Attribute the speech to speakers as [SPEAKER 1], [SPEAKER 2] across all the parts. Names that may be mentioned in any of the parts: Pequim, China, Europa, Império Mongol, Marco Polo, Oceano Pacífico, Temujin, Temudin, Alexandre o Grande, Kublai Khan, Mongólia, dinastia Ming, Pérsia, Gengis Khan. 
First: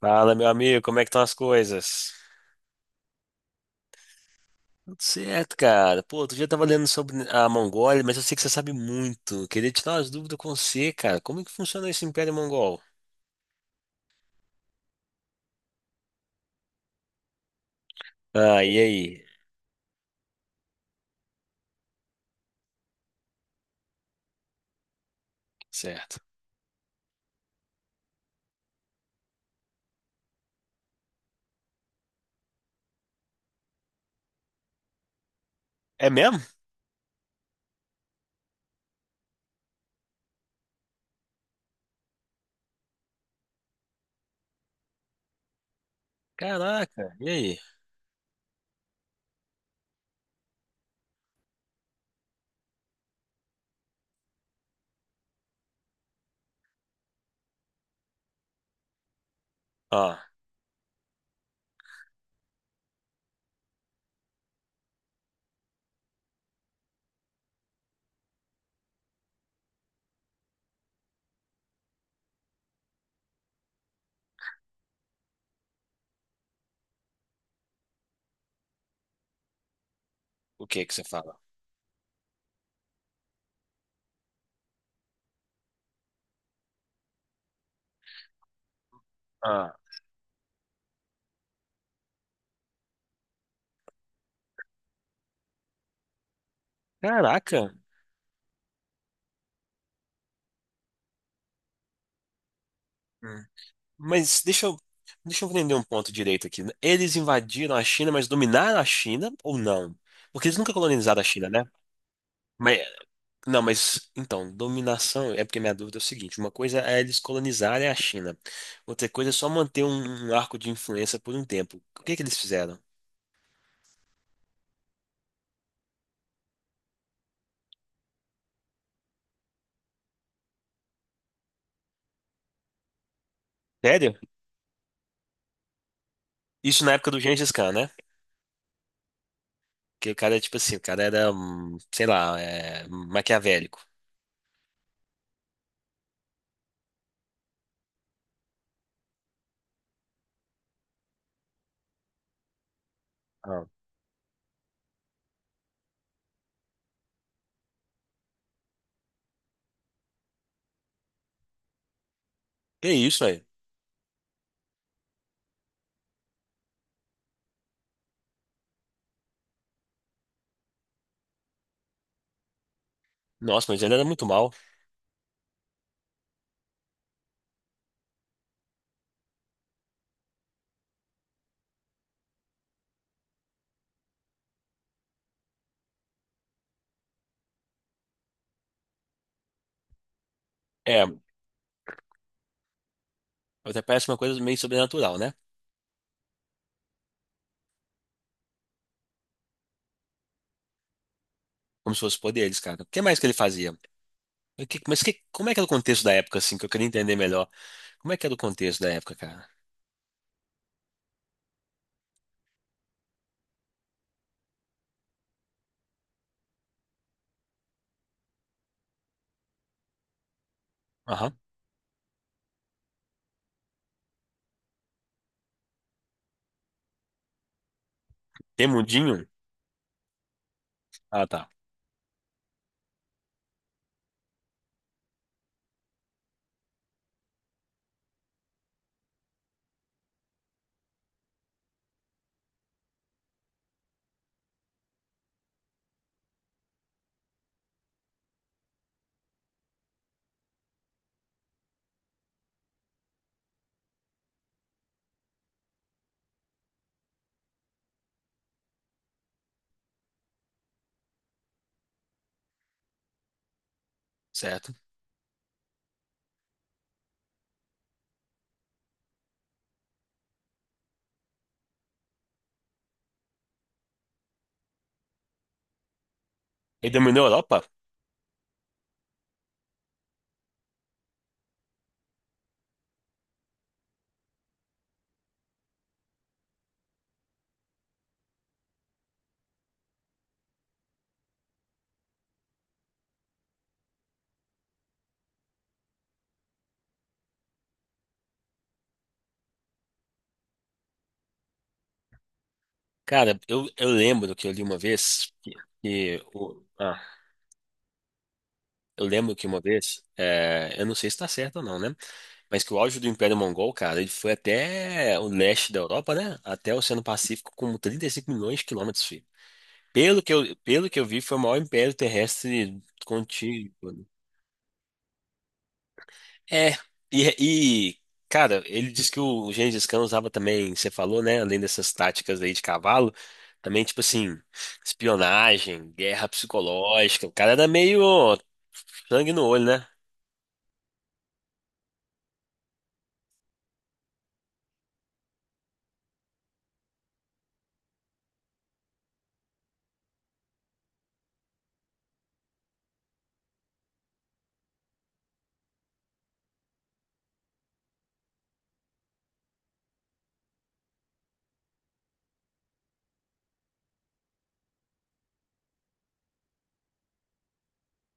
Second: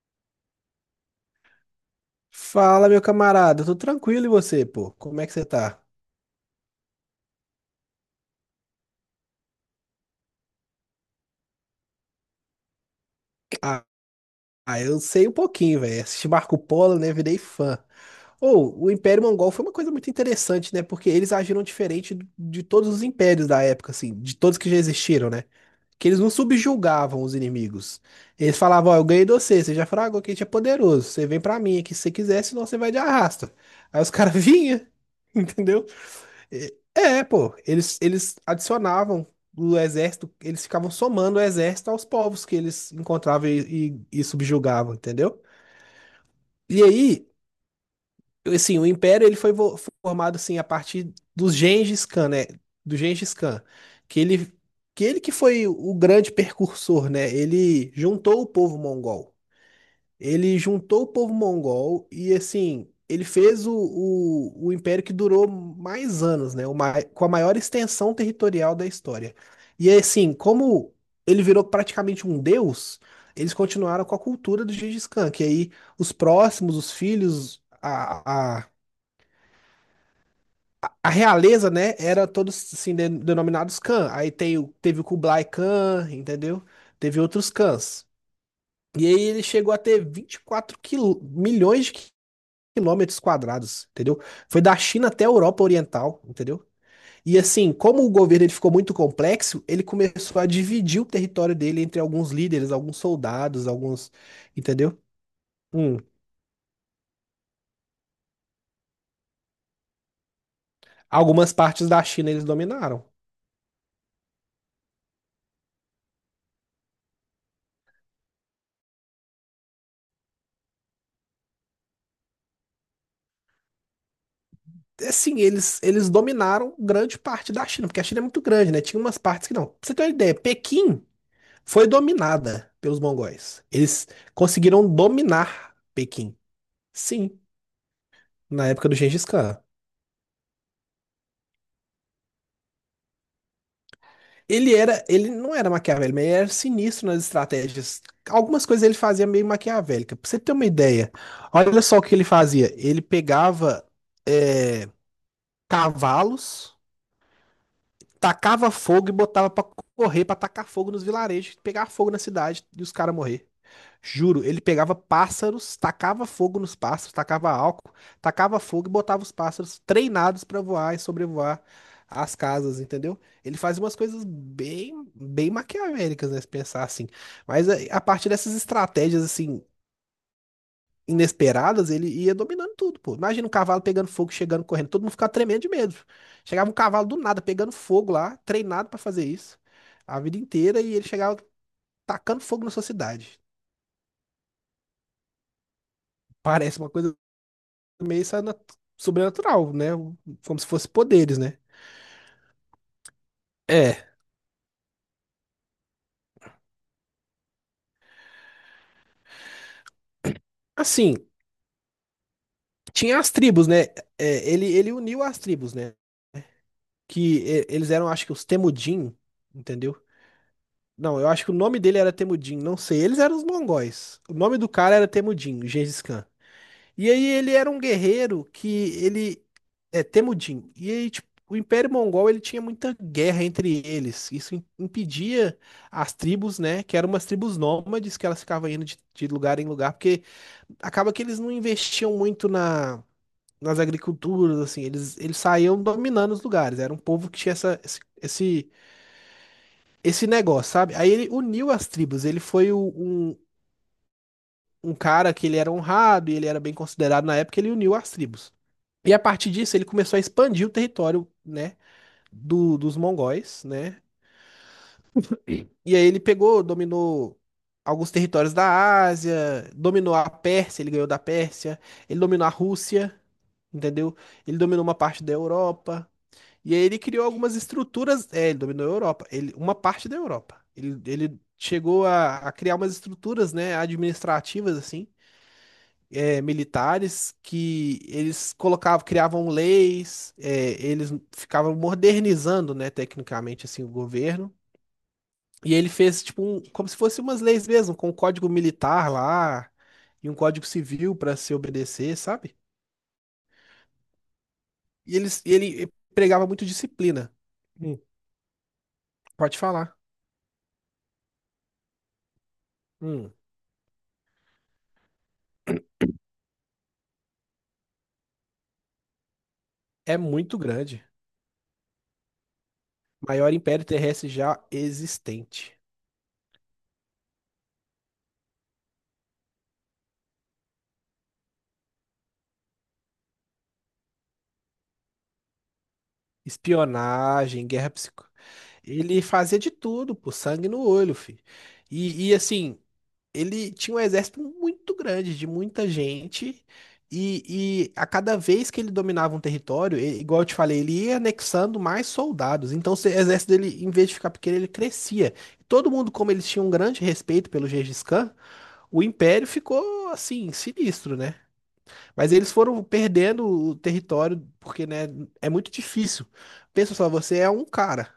[SPEAKER 1] Fala, meu amigo, como é que estão as coisas?
[SPEAKER 2] Fala, meu camarada, tô tranquilo e você, pô?
[SPEAKER 1] Tudo
[SPEAKER 2] Como é que você
[SPEAKER 1] certo,
[SPEAKER 2] tá?
[SPEAKER 1] cara. Pô, outro dia eu tava lendo sobre a Mongólia, mas eu sei que você sabe muito. Queria tirar umas dúvidas com você, cara. Como é que funciona esse Império Mongol?
[SPEAKER 2] Ah, ah, eu sei um pouquinho, velho. Assisti Marco Polo, né? Virei fã.
[SPEAKER 1] Ah, e
[SPEAKER 2] Ou, o Império
[SPEAKER 1] aí?
[SPEAKER 2] Mongol foi uma coisa muito interessante, né? Porque eles agiram diferente de todos os impérios da época, assim, de todos que já existiram, né? Que
[SPEAKER 1] Certo.
[SPEAKER 2] eles não subjugavam os inimigos. Eles falavam, ó, eu ganhei de você, você já fragou que a gente é poderoso, você vem pra mim aqui se você quiser, senão você vai de arrasta. Aí os caras vinham, entendeu?
[SPEAKER 1] É mesmo?
[SPEAKER 2] É, é, pô, eles adicionavam o exército, eles ficavam somando o exército aos povos que eles encontravam e subjugavam, entendeu? E
[SPEAKER 1] Caraca,
[SPEAKER 2] aí,
[SPEAKER 1] e aí?
[SPEAKER 2] assim, o Império ele foi formado assim a partir do Gengis Khan, né? Do Gengis Khan, que ele que foi o grande precursor, né? Ele juntou o povo mongol.
[SPEAKER 1] Ah,
[SPEAKER 2] Ele juntou o povo mongol e, assim, ele fez o império que durou mais anos, né? O com a maior extensão territorial da história. E, assim, como ele virou praticamente um deus, eles continuaram com a cultura do Gengis Khan, que aí os próximos, os filhos, a, a,
[SPEAKER 1] o que que você
[SPEAKER 2] a
[SPEAKER 1] fala?
[SPEAKER 2] realeza, né? Era todos, assim, denominados Khan. Aí tem, teve o Kublai Khan, entendeu? Teve outros Khans. E aí ele
[SPEAKER 1] Ah,
[SPEAKER 2] chegou a ter 24 milhões de quilômetros quadrados, entendeu? Foi da China até a Europa Oriental, entendeu? E
[SPEAKER 1] caraca.
[SPEAKER 2] assim, como o governo ele ficou muito complexo, ele começou a dividir o território dele entre alguns líderes, alguns
[SPEAKER 1] Hum.
[SPEAKER 2] soldados, alguns,
[SPEAKER 1] Mas deixa eu,
[SPEAKER 2] entendeu?
[SPEAKER 1] deixa eu entender um
[SPEAKER 2] Hum.
[SPEAKER 1] ponto direito aqui. Eles invadiram a China, mas dominaram a China ou não? Porque eles nunca colonizaram a China,
[SPEAKER 2] Algumas
[SPEAKER 1] né?
[SPEAKER 2] partes da China eles
[SPEAKER 1] Mas
[SPEAKER 2] dominaram.
[SPEAKER 1] não, mas então, dominação é porque minha dúvida é o seguinte: uma coisa é eles colonizarem a China, outra coisa é só manter um arco de influência por um tempo. O que que eles fizeram?
[SPEAKER 2] Assim, eles dominaram grande parte da China, porque a China é muito grande, né? Tinha umas partes que não. Pra você ter uma ideia, Pequim foi dominada pelos mongóis. Eles
[SPEAKER 1] Sério?
[SPEAKER 2] conseguiram dominar Pequim.
[SPEAKER 1] Isso na época do
[SPEAKER 2] Sim,
[SPEAKER 1] Gengis Khan, né?
[SPEAKER 2] na época do Gengis Khan.
[SPEAKER 1] Que o cara é tipo assim, o cara era, sei lá, é, maquiavélico.
[SPEAKER 2] Ele era, ele não era maquiavélico, mas ele era sinistro nas estratégias. Algumas coisas ele fazia meio maquiavélica. Pra você ter uma ideia, olha só o que ele fazia. Ele
[SPEAKER 1] Ah.
[SPEAKER 2] pegava é, cavalos, tacava fogo e botava pra correr, pra tacar fogo nos vilarejos, pegar fogo na cidade e
[SPEAKER 1] Que
[SPEAKER 2] os caras
[SPEAKER 1] isso, velho?
[SPEAKER 2] morrer. Juro, ele pegava pássaros, tacava fogo nos pássaros, tacava álcool, tacava fogo e botava os pássaros treinados pra voar e sobrevoar as casas, entendeu? Ele
[SPEAKER 1] Nossa,
[SPEAKER 2] faz
[SPEAKER 1] mas ele
[SPEAKER 2] umas
[SPEAKER 1] era
[SPEAKER 2] coisas
[SPEAKER 1] muito mal.
[SPEAKER 2] bem, bem maquiavélicas, né, se pensar assim. Mas a partir dessas estratégias assim inesperadas, ele ia dominando tudo, pô. Imagina um cavalo pegando fogo, chegando correndo, todo mundo ficava tremendo de medo. Chegava um cavalo do nada pegando fogo lá, treinado pra fazer isso a vida inteira e
[SPEAKER 1] É,
[SPEAKER 2] ele chegava tacando fogo na sua cidade.
[SPEAKER 1] até parece uma coisa meio sobrenatural, né?
[SPEAKER 2] Parece uma coisa meio sobrenatural, né? Como se fosse poderes, né?
[SPEAKER 1] Como se fosse poderes, cara. O que mais que ele fazia?
[SPEAKER 2] É,
[SPEAKER 1] O que- mas que- Como é que era o contexto da época, assim, que eu queria entender melhor? Como é que era o contexto da época, cara?
[SPEAKER 2] assim, tinha as tribos, né? É, ele uniu as tribos, né? Que é, eles eram, acho que os Temudin, entendeu? Não, eu
[SPEAKER 1] Aham.
[SPEAKER 2] acho que o nome dele era Temudin, não sei. Eles eram os mongóis. O nome do cara era Temudin, Gengis Khan. E aí ele era um guerreiro que
[SPEAKER 1] Tem mundinho?
[SPEAKER 2] ele é Temujin. E aí,
[SPEAKER 1] Ah,
[SPEAKER 2] tipo,
[SPEAKER 1] tá.
[SPEAKER 2] o Império Mongol ele tinha muita guerra entre eles. Isso impedia as tribos, né? Que eram umas tribos nômades que elas ficavam indo de lugar em lugar, porque acaba que eles não investiam muito na, nas agriculturas, assim, eles saíam dominando os lugares. Era um povo que tinha esse negócio, sabe? Aí ele uniu as tribos. Ele foi um cara que ele era honrado e ele era bem considerado na época, ele uniu as tribos. E a partir disso, ele começou a expandir o território, né, dos mongóis, né?
[SPEAKER 1] Certo.
[SPEAKER 2] E aí ele pegou, dominou alguns territórios da Ásia, dominou a Pérsia, ele ganhou da Pérsia, ele dominou a Rússia, entendeu? Ele dominou uma parte da Europa. E aí
[SPEAKER 1] Ele
[SPEAKER 2] ele
[SPEAKER 1] dominou
[SPEAKER 2] criou
[SPEAKER 1] a
[SPEAKER 2] algumas
[SPEAKER 1] Europa?
[SPEAKER 2] estruturas, é, ele dominou a Europa, ele, uma parte da Europa. Ele chegou a criar umas estruturas, né, administrativas, assim, militares que eles colocavam, criavam leis, eles ficavam modernizando, né, tecnicamente assim o governo. E ele fez tipo um, como se fossem umas leis mesmo, com um código militar lá e um código civil para se obedecer, sabe?
[SPEAKER 1] Cara, eu lembro que eu li uma
[SPEAKER 2] E
[SPEAKER 1] vez
[SPEAKER 2] eles,
[SPEAKER 1] que,
[SPEAKER 2] e ele
[SPEAKER 1] que
[SPEAKER 2] pregava
[SPEAKER 1] o,
[SPEAKER 2] muito
[SPEAKER 1] ah,
[SPEAKER 2] disciplina. Hum,
[SPEAKER 1] eu lembro que
[SPEAKER 2] pode
[SPEAKER 1] uma
[SPEAKER 2] falar.
[SPEAKER 1] vez, é, eu não sei se tá certo ou não, né? Mas que o auge do
[SPEAKER 2] Hum,
[SPEAKER 1] Império Mongol, cara, ele foi até o leste da Europa, né? Até o Oceano Pacífico com 35 milhões de quilômetros, filho.
[SPEAKER 2] é muito
[SPEAKER 1] Pelo que eu
[SPEAKER 2] grande.
[SPEAKER 1] vi, foi o maior império terrestre
[SPEAKER 2] Maior
[SPEAKER 1] contínuo.
[SPEAKER 2] império terrestre já existente.
[SPEAKER 1] É, e, e, cara, ele disse que o Gengis Khan usava também, você falou, né? Além dessas táticas aí de cavalo, também, tipo assim, espionagem, guerra psicológica. O cara
[SPEAKER 2] Espionagem,
[SPEAKER 1] era
[SPEAKER 2] guerra
[SPEAKER 1] meio
[SPEAKER 2] psico. Ele
[SPEAKER 1] sangue no
[SPEAKER 2] fazia
[SPEAKER 1] olho,
[SPEAKER 2] de
[SPEAKER 1] né?
[SPEAKER 2] tudo, pô, sangue no olho, filho. E assim, ele tinha um exército muito grande, de muita gente, e a cada vez que ele dominava um território, igual eu te falei, ele ia anexando mais soldados. Então, o exército dele, em vez de ficar pequeno, ele crescia. Todo mundo, como eles tinham um grande respeito pelo Gengis Khan, o império ficou assim, sinistro, né? Mas eles foram perdendo o território, porque, né, é muito difícil. Pensa só, você é um cara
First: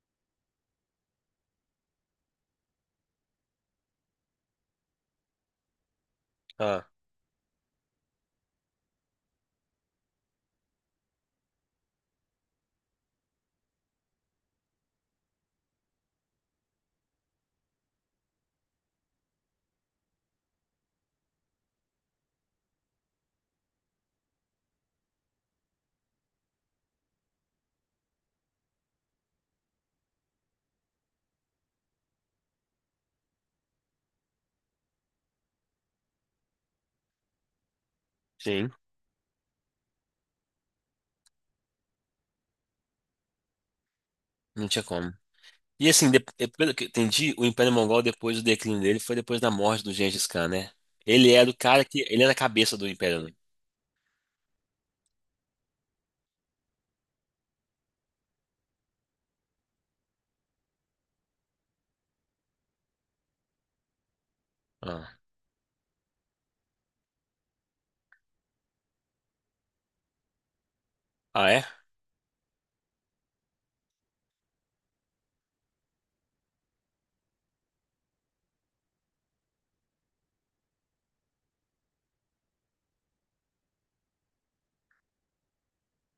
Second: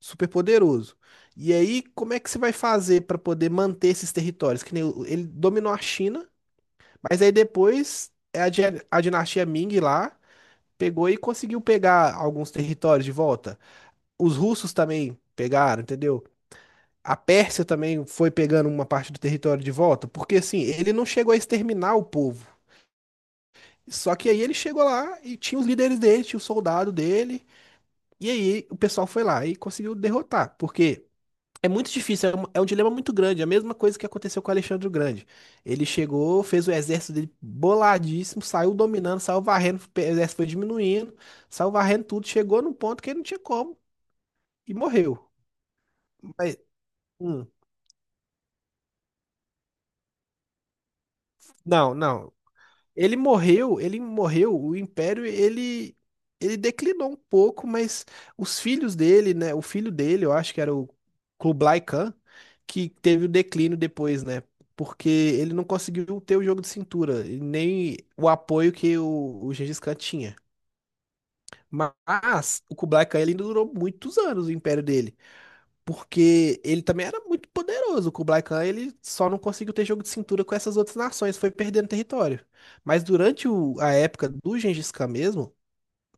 [SPEAKER 2] super poderoso. E aí, como é que você vai fazer para poder manter esses territórios? Que nem ele dominou a China,
[SPEAKER 1] Ah,
[SPEAKER 2] mas aí depois é a dinastia Ming lá pegou e conseguiu pegar alguns territórios de volta. Os russos também pegaram, entendeu? A Pérsia também foi pegando uma parte do território de volta, porque assim, ele não chegou a exterminar o povo. Só que aí ele chegou lá e tinha os líderes dele, tinha o soldado dele. E aí o pessoal foi lá e conseguiu derrotar. Porque é muito difícil, é um dilema muito grande. É a mesma coisa que aconteceu com o Alexandre o Grande. Ele chegou, fez o exército dele boladíssimo,
[SPEAKER 1] sim,
[SPEAKER 2] saiu dominando, saiu varrendo, o exército foi diminuindo, saiu varrendo tudo, chegou num ponto que ele não tinha como
[SPEAKER 1] não
[SPEAKER 2] e
[SPEAKER 1] tinha como.
[SPEAKER 2] morreu.
[SPEAKER 1] E assim, e
[SPEAKER 2] Mas,
[SPEAKER 1] pelo que eu entendi, o
[SPEAKER 2] hum,
[SPEAKER 1] Império Mongol, depois do declínio dele, foi depois da morte do Gengis Khan, né? Ele era o cara
[SPEAKER 2] não,
[SPEAKER 1] que. Ele era
[SPEAKER 2] não.
[SPEAKER 1] a cabeça do Império, né?
[SPEAKER 2] Ele morreu, o império ele declinou um pouco, mas os filhos dele, né, o filho dele, eu acho que era o Kublai Khan, que teve o declínio depois, né? Porque
[SPEAKER 1] Ah,
[SPEAKER 2] ele não conseguiu ter o jogo de cintura, e nem o apoio que o Gengis Khan tinha.
[SPEAKER 1] ah é?
[SPEAKER 2] Mas o Kublai Khan ele ainda durou muitos anos o império dele. Porque ele também era muito poderoso. O Kublai Khan, ele só não conseguiu ter jogo de cintura com essas outras nações, foi perdendo território. Mas durante a época do Gengis Khan mesmo,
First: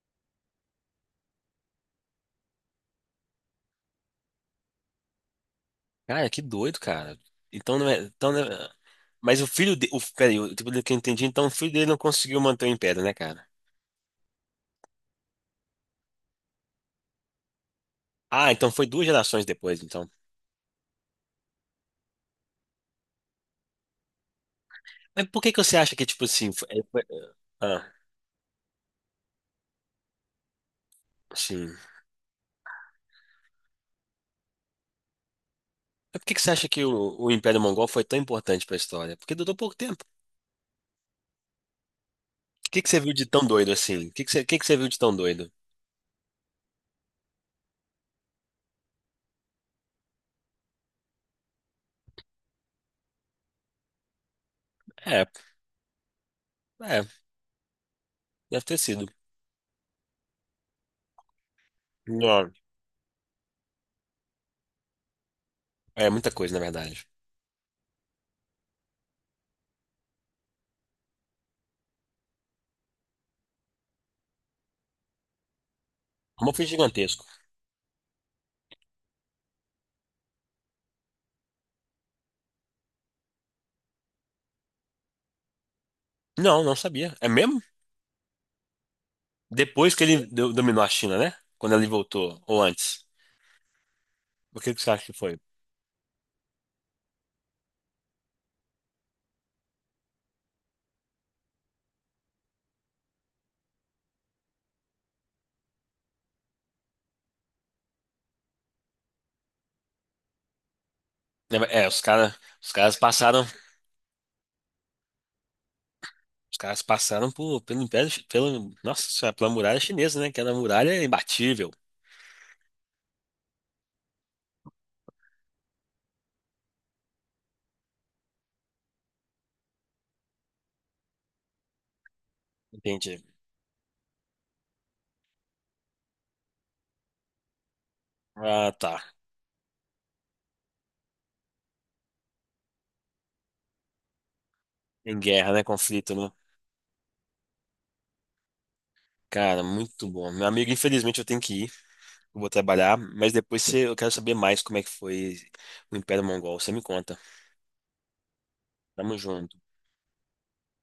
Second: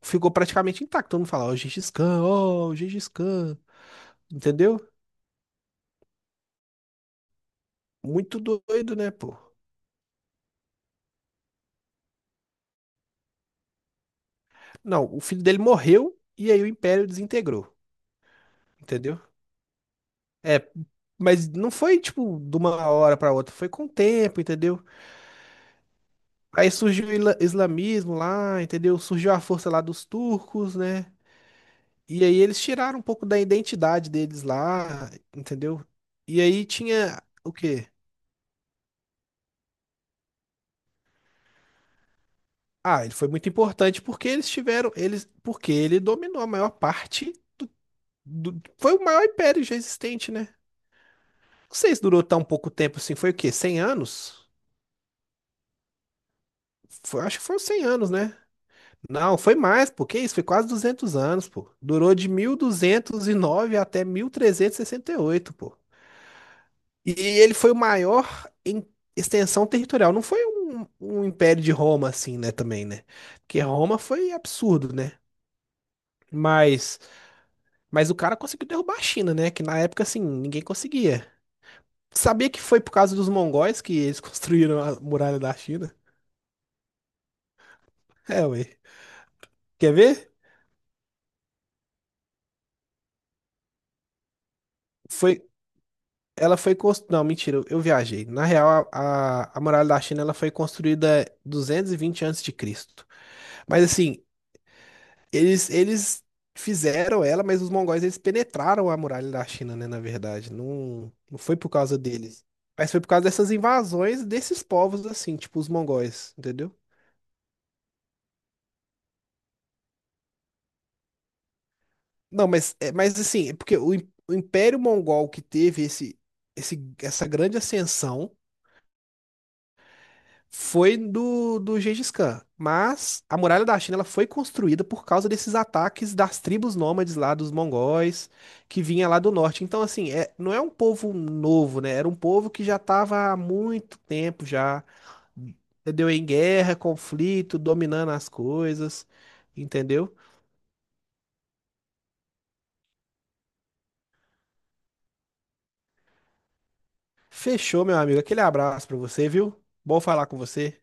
[SPEAKER 2] ficou praticamente intacto. Todo mundo fala, ó, oh, Gengis Khan, ó, oh, Gengis Khan. Entendeu?
[SPEAKER 1] Cara, que doido, cara. Então não é.
[SPEAKER 2] Muito doido, né, pô?
[SPEAKER 1] Mas o filho dele. Peraí, pelo que eu entendi, então o filho dele não conseguiu manter o império, né, cara?
[SPEAKER 2] Não, o filho dele morreu e aí o império desintegrou.
[SPEAKER 1] Ah, então foi duas
[SPEAKER 2] Entendeu?
[SPEAKER 1] gerações depois, então.
[SPEAKER 2] É, mas não foi, tipo, de uma hora pra outra, foi com o tempo, entendeu?
[SPEAKER 1] Mas por que que você acha que, tipo assim,
[SPEAKER 2] Aí surgiu o
[SPEAKER 1] ah,
[SPEAKER 2] islamismo lá, entendeu? Surgiu a força lá dos turcos, né?
[SPEAKER 1] sim. Mas
[SPEAKER 2] E aí eles tiraram um pouco da identidade deles lá, entendeu?
[SPEAKER 1] por que que
[SPEAKER 2] E
[SPEAKER 1] você
[SPEAKER 2] aí
[SPEAKER 1] acha que o,
[SPEAKER 2] tinha
[SPEAKER 1] o
[SPEAKER 2] o
[SPEAKER 1] Império Mongol
[SPEAKER 2] quê?
[SPEAKER 1] foi tão importante pra história? Porque durou pouco tempo. O que que você
[SPEAKER 2] Ah,
[SPEAKER 1] viu
[SPEAKER 2] ele
[SPEAKER 1] de
[SPEAKER 2] foi
[SPEAKER 1] tão
[SPEAKER 2] muito
[SPEAKER 1] doido
[SPEAKER 2] importante
[SPEAKER 1] assim?
[SPEAKER 2] porque
[SPEAKER 1] O
[SPEAKER 2] eles
[SPEAKER 1] que que você viu
[SPEAKER 2] tiveram,
[SPEAKER 1] de tão
[SPEAKER 2] eles,
[SPEAKER 1] doido?
[SPEAKER 2] porque ele dominou a maior parte do, foi o maior império já existente, né? Não sei se durou tão pouco tempo assim, foi o quê? 100 anos?
[SPEAKER 1] É, é,
[SPEAKER 2] Acho que foram 100 anos, né?
[SPEAKER 1] deve ter sido.
[SPEAKER 2] Não, foi mais, pô, que isso, foi quase 200 anos, pô. Durou de
[SPEAKER 1] Não,
[SPEAKER 2] 1209 até mil trezentos e sessenta e oito, pô.
[SPEAKER 1] é muita coisa, na verdade.
[SPEAKER 2] E ele foi o maior em extensão territorial. Não foi um, um império de Roma, assim, né, também, né? Porque Roma foi absurdo, né?
[SPEAKER 1] Como foi
[SPEAKER 2] Mas,
[SPEAKER 1] gigantesco.
[SPEAKER 2] mas o cara conseguiu derrubar a China, né? Que na época, assim, ninguém conseguia. Sabia que foi por causa dos mongóis que eles construíram a muralha da China?
[SPEAKER 1] Não, não sabia. É mesmo?
[SPEAKER 2] É, ué. Quer
[SPEAKER 1] Depois que ele
[SPEAKER 2] ver?
[SPEAKER 1] dominou a China, né? Quando ele voltou, ou antes. O que que você acha que foi?
[SPEAKER 2] Foi, Ela foi construída. Não, mentira, eu viajei. Na real, a muralha da China ela foi construída 220 antes de Cristo. Mas assim, Eles fizeram ela, mas os mongóis eles penetraram a muralha da China, né? Na verdade, não, não foi por causa
[SPEAKER 1] Os caras,
[SPEAKER 2] deles,
[SPEAKER 1] os
[SPEAKER 2] mas
[SPEAKER 1] caras
[SPEAKER 2] foi por causa
[SPEAKER 1] passaram,
[SPEAKER 2] dessas invasões desses povos, assim, tipo os mongóis,
[SPEAKER 1] os
[SPEAKER 2] entendeu?
[SPEAKER 1] caras passaram por, pelo Império, pelo, nossa, senhora, pela muralha chinesa, né? Que era a muralha imbatível.
[SPEAKER 2] Não, mas, é, mas assim, é porque o, o Império Mongol que teve essa grande ascensão. Foi do, Gengis Khan. Mas
[SPEAKER 1] Entendi.
[SPEAKER 2] a muralha da China ela foi construída por causa desses ataques das tribos nômades lá, dos mongóis,
[SPEAKER 1] Ah,
[SPEAKER 2] que
[SPEAKER 1] tá.
[SPEAKER 2] vinha lá do norte. Então, assim, é, não é um povo novo, né? Era um povo que já estava há muito tempo já,
[SPEAKER 1] Em guerra, né?
[SPEAKER 2] entendeu?
[SPEAKER 1] Conflito,
[SPEAKER 2] Em
[SPEAKER 1] né?
[SPEAKER 2] guerra, conflito, dominando as coisas,
[SPEAKER 1] Cara, muito
[SPEAKER 2] entendeu?
[SPEAKER 1] bom. Meu amigo, infelizmente eu tenho que ir. Eu vou trabalhar, eu quero saber mais como é que foi o Império Mongol. Você me conta.
[SPEAKER 2] Fechou, meu amigo. Aquele abraço pra
[SPEAKER 1] Tamo
[SPEAKER 2] você, viu?
[SPEAKER 1] junto.
[SPEAKER 2] Bom falar com você.